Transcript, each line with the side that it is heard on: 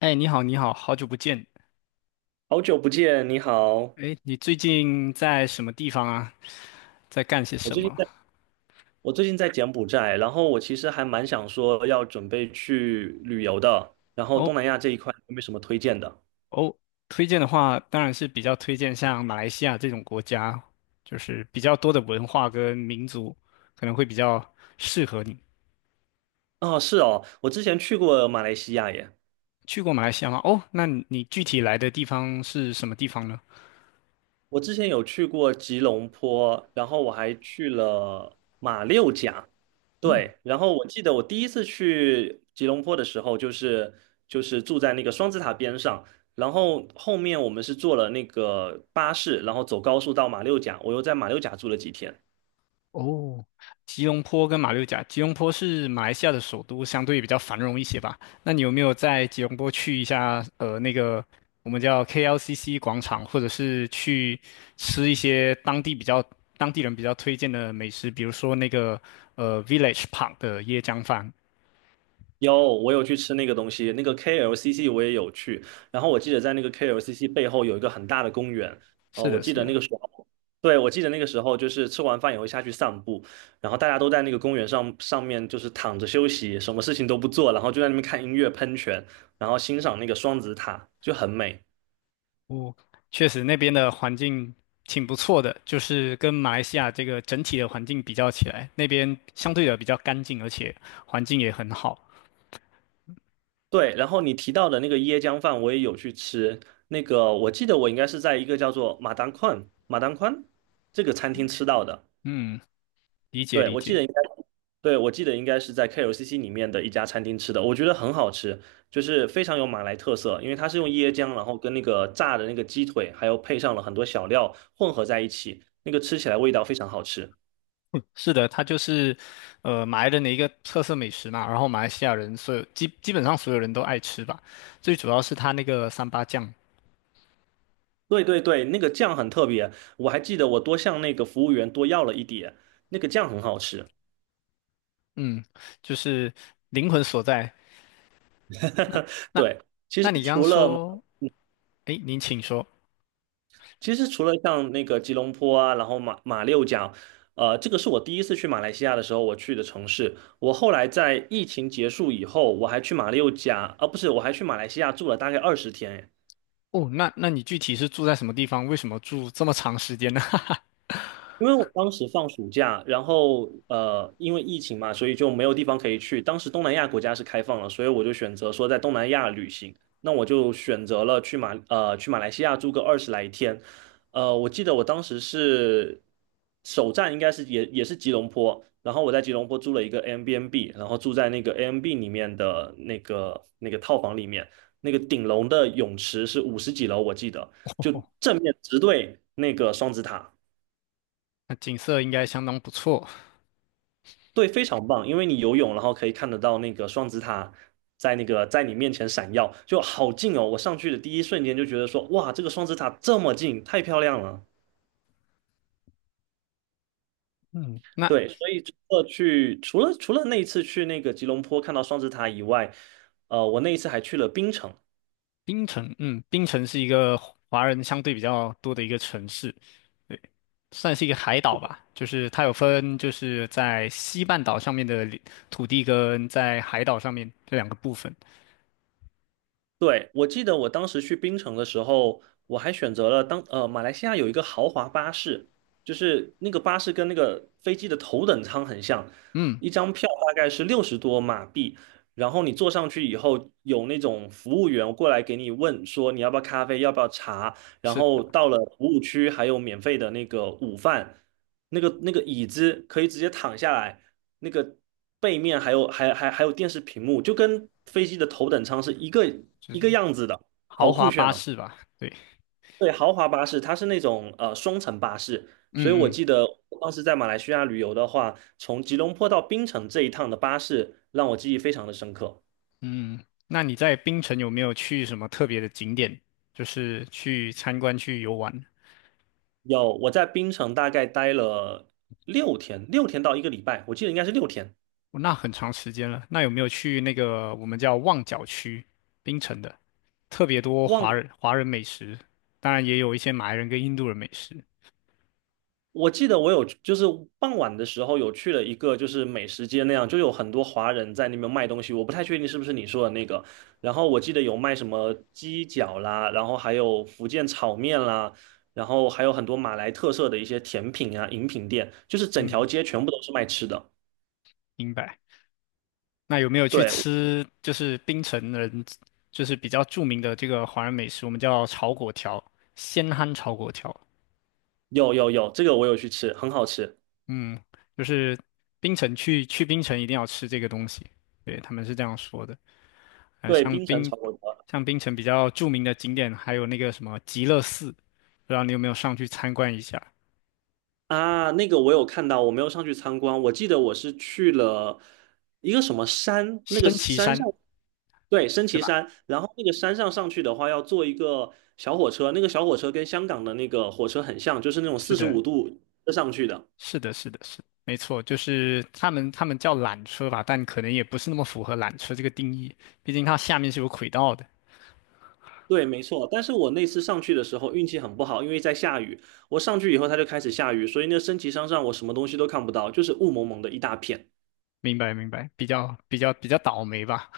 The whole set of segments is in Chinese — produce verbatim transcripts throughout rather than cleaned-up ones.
left: 哎，你好，你好，好久不见。
right: 好久不见，你好。
left: 哎，你最近在什么地方啊？在干些
right: 我
left: 什
right: 最近
left: 么？
right: 在，我最近在柬埔寨，然后我其实还蛮想说要准备去旅游的，然后东
left: 哦
right: 南亚这一块有没有什么推荐的？
left: 哦，推荐的话，当然是比较推荐像马来西亚这种国家，就是比较多的文化跟民族，可能会比较适合你。
right: 哦，是哦，我之前去过马来西亚耶。
left: 去过马来西亚吗？哦，那你具体来的地方是什么地方呢？
right: 我之前有去过吉隆坡，然后我还去了马六甲，
left: 嗯，
right: 对，然后我记得我第一次去吉隆坡的时候，就是就是住在那个双子塔边上，然后后面我们是坐了那个巴士，然后走高速到马六甲，我又在马六甲住了几天。
left: 哦，吉隆坡跟马六甲，吉隆坡是马来西亚的首都，相对比较繁荣一些吧。那你有没有在吉隆坡去一下？呃，那个我们叫 K L C C 广场，或者是去吃一些当地比较当地人比较推荐的美食，比如说那个呃 Village Park 的椰浆饭。
right: 有，我有去吃那个东西，那个 K L C C 我也有去。然后我记得在那个 K L C C 背后有一个很大的公园，哦，
left: 是
right: 我
left: 的，
right: 记
left: 是
right: 得那
left: 的。
right: 个时候，对，我记得那个时候就是吃完饭也会下去散步，然后大家都在那个公园上上面就是躺着休息，什么事情都不做，然后就在那边看音乐喷泉，然后欣赏那个双子塔，就很美。
left: 哦，确实那边的环境挺不错的，就是跟马来西亚这个整体的环境比较起来，那边相对的比较干净，而且环境也很好。
right: 对，然后你提到的那个椰浆饭我也有去吃，那个我记得我应该是在一个叫做马当宽马当宽这个餐厅吃到的。
left: 嗯。理解
right: 对，
left: 理
right: 我记得
left: 解。
right: 应该，对，我记得应该是在 K L C C 里面的一家餐厅吃的，我觉得很好吃，就是非常有马来特色，因为它是用椰浆，然后跟那个炸的那个鸡腿，还有配上了很多小料混合在一起，那个吃起来味道非常好吃。
left: 是的，它就是呃马来人的一个特色美食嘛，然后马来西亚人所有基基本上所有人都爱吃吧，最主要是它那个三八酱，
right: 对对对，那个酱很特别，我还记得我多向那个服务员多要了一点，那个酱很好吃。
left: 嗯，就是灵魂所在。那 那
right: 对，其
left: 那
right: 实
left: 你刚刚
right: 除了马
left: 说，诶，您请说。
right: 其实除了像那个吉隆坡啊，然后马马六甲，呃，这个是我第一次去马来西亚的时候我去的城市。我后来在疫情结束以后，我还去马六甲，啊，不是，我还去马来西亚住了大概二十天。
left: 哦，那那你具体是住在什么地方？为什么住这么长时间呢？哈哈。
right: 因为我当时放暑假，然后呃，因为疫情嘛，所以就没有地方可以去。当时东南亚国家是开放了，所以我就选择说在东南亚旅行。那我就选择了去马呃去马来西亚住个二十来天。呃，我记得我当时是首站应该是也也是吉隆坡，然后我在吉隆坡租了一个 Airbnb，然后住在那个 Airbnb 里面的那个那个套房里面，那个顶楼的泳池是五十几楼，我记得就
left: 哦，
right: 正面直对那个双子塔。
left: 那景色应该相当不错。
right: 对，非常棒，因为你游泳，然后可以看得到那个双子塔在那个在你面前闪耀，就好近哦！我上去的第一瞬间就觉得说，哇，这个双子塔这么近，太漂亮了。
left: 嗯，那
right: 对，所以除了去，除了除了那一次去那个吉隆坡看到双子塔以外，呃，我那一次还去了槟城，
left: 槟城，嗯，槟城是一个华人相对比较多的一个城市。算是一个海岛吧，就是它有分，就是在西半岛上面的领土地跟在海岛上面这两个部分。
right: 对，我记得我当时去槟城的时候，我还选择了当呃马来西亚有一个豪华巴士，就是那个巴士跟那个飞机的头等舱很像，
left: 嗯，
right: 一张票大概是六十多马币，然后你坐上去以后，有那种服务员过来给你问说你要不要咖啡，要不要茶，然
left: 是
right: 后
left: 的，
right: 到了服务区还有免费的那个午饭，那个那个椅子可以直接躺下来，那个背面还有还还还有电视屏幕，就跟飞机的头等舱是一个
left: 就
right: 一个
left: 是
right: 样子的，好
left: 豪华
right: 酷炫
left: 巴
right: 哦！
left: 士吧？对，
right: 对，豪华巴士它是那种呃双层巴士，所以我
left: 嗯
right: 记得我当时在马来西亚旅游的话，从吉隆坡到槟城这一趟的巴士让我记忆非常的深刻。
left: 嗯嗯。那你在槟城有没有去什么特别的景点，就是去参观去游玩？
right: 有，我在槟城大概待了六天，六天到一个礼拜，我记得应该是六天。
left: 哦，那很长时间了。那有没有去那个我们叫旺角区，槟城的，特别多
right: 忘
left: 华
right: 了。
left: 人华人美食，当然也有一些马来人跟印度人美食。
right: 我记得我有就是傍晚的时候有去了一个就是美食街那样，就有很多华人在那边卖东西，我不太确定是不是你说的那个。然后我记得有卖什么鸡脚啦，然后还有福建炒面啦，然后还有很多马来特色的一些甜品啊、饮品店，就是整条
left: 嗯，
right: 街全部都是卖吃的。
left: 明白。那有没有去
right: 对，
left: 吃就是槟城人就是比较著名的这个华人美食，我们叫炒粿条，鲜憨炒粿条。
right: 有有有，这个我有去吃，很好吃。
left: 嗯，就是槟城去去槟城一定要吃这个东西，对，他们是这样说的。呃，
right: 对，
left: 像
right: 冰城
left: 槟
right: 炒粿条。
left: 像槟城比较著名的景点还有那个什么极乐寺，不知道你有没有上去参观一下？
right: 啊，那个我有看到，我没有上去参观。我记得我是去了一个什么山，那个
left: 升旗
right: 山
left: 山，
right: 上，对，升
left: 对
right: 旗
left: 吧？
right: 山。然后那个山上上去的话，要坐一个小火车，那个小火车跟香港的那个火车很像，就是那种
left: 是
right: 四十
left: 的，
right: 五度上去的。
left: 是的，是的，是的没错，就是他们他们叫缆车吧，但可能也不是那么符合缆车这个定义，毕竟它下面是有轨道的。
right: 对，没错。但是我那次上去的时候运气很不好，因为在下雨。我上去以后，它就开始下雨，所以那个升旗山上我什么东西都看不到，就是雾蒙蒙的一大片。
left: 明白，明白，比较比较比较倒霉吧。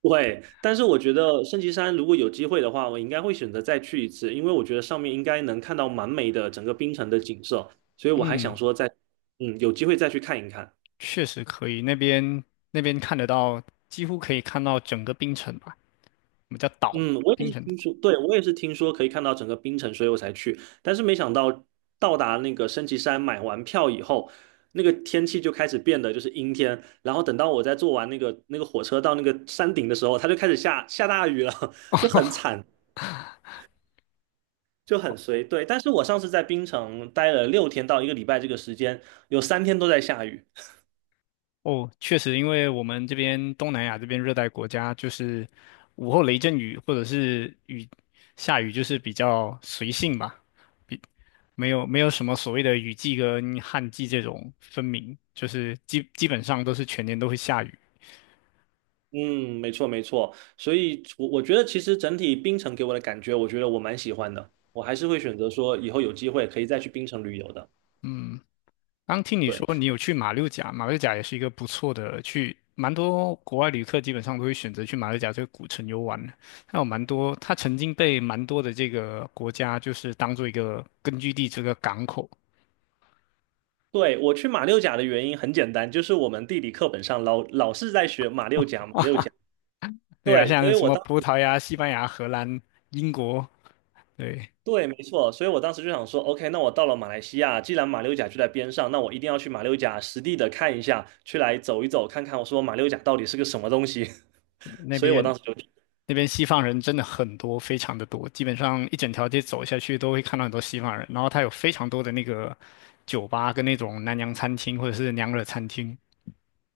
right: 对，但是我觉得圣旗山如果有机会的话，我应该会选择再去一次，因为我觉得上面应该能看到蛮美的整个冰城的景色，所以我还想
left: 嗯，
right: 说再，嗯，有机会再去看一看。
left: 确实可以，那边那边看得到，几乎可以看到整个冰城吧，我们叫岛嘛，
right: 嗯，我也
left: 冰
right: 是
left: 城岛。
right: 听说，对，我也是听说可以看到整个冰城，所以我才去，但是没想到到达那个升旗山买完票以后，那个天气就开始变得就是阴天，然后等到我在坐完那个那个火车到那个山顶的时候，它就开始下下大雨了，就很随对。但是我上次在槟城待了六天到一个礼拜这个时间，有三天都在下雨。
left: 哦，确实，因为我们这边东南亚这边热带国家，就是午后雷阵雨或者是雨下雨，就是比较随性吧。没有没有什么所谓的雨季跟旱季这种分明，就是基基本上都是全年都会下雨。
right: 嗯，没错没错。所以我，我觉得其实整体槟城给我的感觉，我觉得我蛮喜欢的。我还是会选择说以后有机会可以再去槟城旅游的。
left: 刚听你
right: 对，
left: 说你有去马六甲，马六甲也是一个不错的去，蛮多国外旅客基本上都会选择去马六甲这个古城游玩的。它有蛮多，它曾经被蛮多的这个国家就是当做一个根据地，这个港口
right: 对，我去马六甲的原因很简单，就是我们地理课本上老老是在学马六甲，马六
left: 啊。
right: 甲。
left: 对啊，
right: 对，所
left: 像
right: 以
left: 什
right: 我
left: 么
right: 当
left: 葡
right: 时。
left: 萄牙、西班牙、荷兰、英国，对。
right: 对，没错，所以我当时就想说，OK，那我到了马来西亚，既然马六甲就在边上，那我一定要去马六甲实地的看一下，去来走一走，看看我说马六甲到底是个什么东西。
left: 那
right: 所以我
left: 边
right: 当时就去，
left: 那边西方人真的很多，非常的多，基本上一整条街走下去都会看到很多西方人。然后它有非常多的那个酒吧跟那种南洋餐厅或者是娘惹餐厅，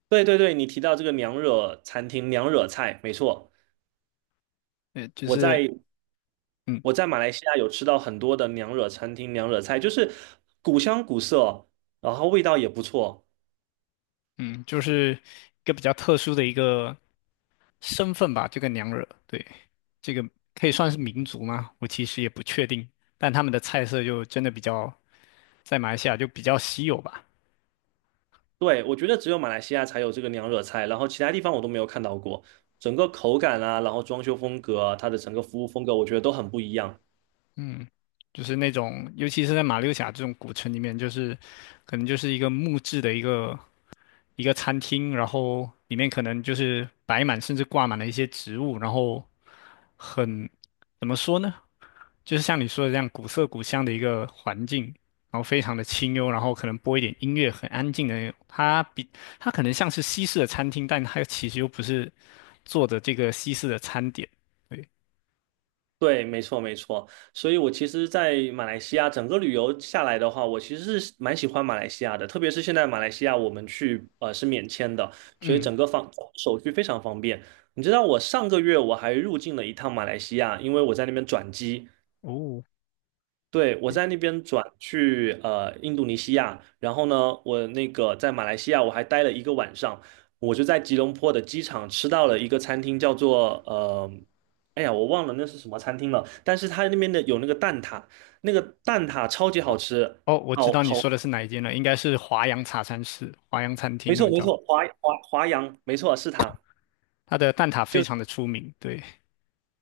right: 对对对，你提到这个娘惹餐厅、娘惹菜，没错，
left: 呃，就
right: 我
left: 是
right: 在
left: 嗯
right: 我在马来西亚有吃到很多的娘惹餐厅、娘惹菜，就是古香古色，然后味道也不错。
left: 嗯，就是一个比较特殊的一个身份吧。这个娘惹，对，这个可以算是民族吗？我其实也不确定，但他们的菜色就真的比较在马来西亚就比较稀有吧。
right: 对，我觉得只有马来西亚才有这个娘惹菜，然后其他地方我都没有看到过。整个口感啊，然后装修风格啊它的整个服务风格，我觉得都很不一样。
left: 嗯，就是那种，尤其是在马六甲这种古城里面，就是可能就是一个木质的一个一个餐厅，然后里面可能就是摆满甚至挂满了一些植物，然后很，怎么说呢？就是像你说的这样古色古香的一个环境，然后非常的清幽，然后可能播一点音乐，很安静的那种。它比它可能像是西式的餐厅，但它其实又不是做的这个西式的餐点。对，
right: 对，没错，没错。所以我其实，在马来西亚整个旅游下来的话，我其实是蛮喜欢马来西亚的，特别是现在马来西亚我们去呃是免签的，所以
left: 嗯，
right: 整个方手续非常方便。你知道我上个月我还入境了一趟马来西亚，因为我在那边转机。
left: 哦。
right: 对，我在那边转去呃印度尼西亚，然后呢，我那个在马来西亚我还待了一个晚上，我就在吉隆坡的机场吃到了一个餐厅，叫做呃，哎呀，我忘了那是什么餐厅了，但是它那边的有那个蛋挞，那个蛋挞超级好吃，
left: 哦，我知
right: 好
left: 道你
right: 好，
left: 说的是哪一间了，应该是华阳茶餐室、华阳餐厅，
right: 没
left: 他
right: 错
left: 们
right: 没
left: 叫
right: 错，华华华阳，没错是它。
left: 它的蛋挞非常的出名。对，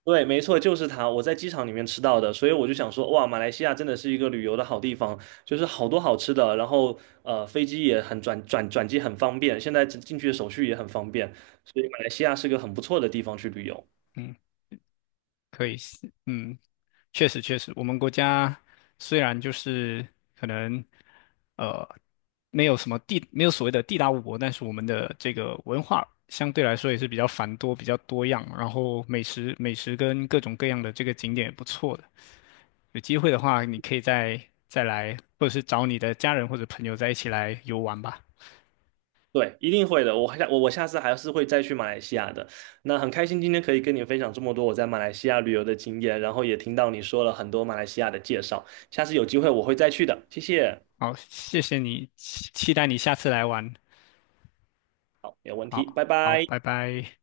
right: 对，没错，就是它，我在机场里面吃到的，所以我就想说，哇，马来西亚真的是一个旅游的好地方，就是好多好吃的，然后呃，飞机也很转转转机很方便，现在进进去的手续也很方便，所以马来西亚是个很不错的地方去旅游。
left: 嗯，可以是嗯，确实确实，我们国家虽然就是可能呃没有什么地，没有所谓的地大物博，但是我们的这个文化相对来说也是比较繁多、比较多样，然后美食美食跟各种各样的这个景点也不错的。有机会的话，你可以再再来，或者是找你的家人或者朋友在一起来游玩吧。
right: 对，一定会的，我下我我下次还是会再去马来西亚的。那很开心今天可以跟你分享这么多我在马来西亚旅游的经验，然后也听到你说了很多马来西亚的介绍，下次有机会我会再去的，谢谢。
left: 好，谢谢你，期期待你下次来玩。
right: 好，没有问题，
left: 好，
right: 拜
left: 好，
right: 拜。
left: 拜拜。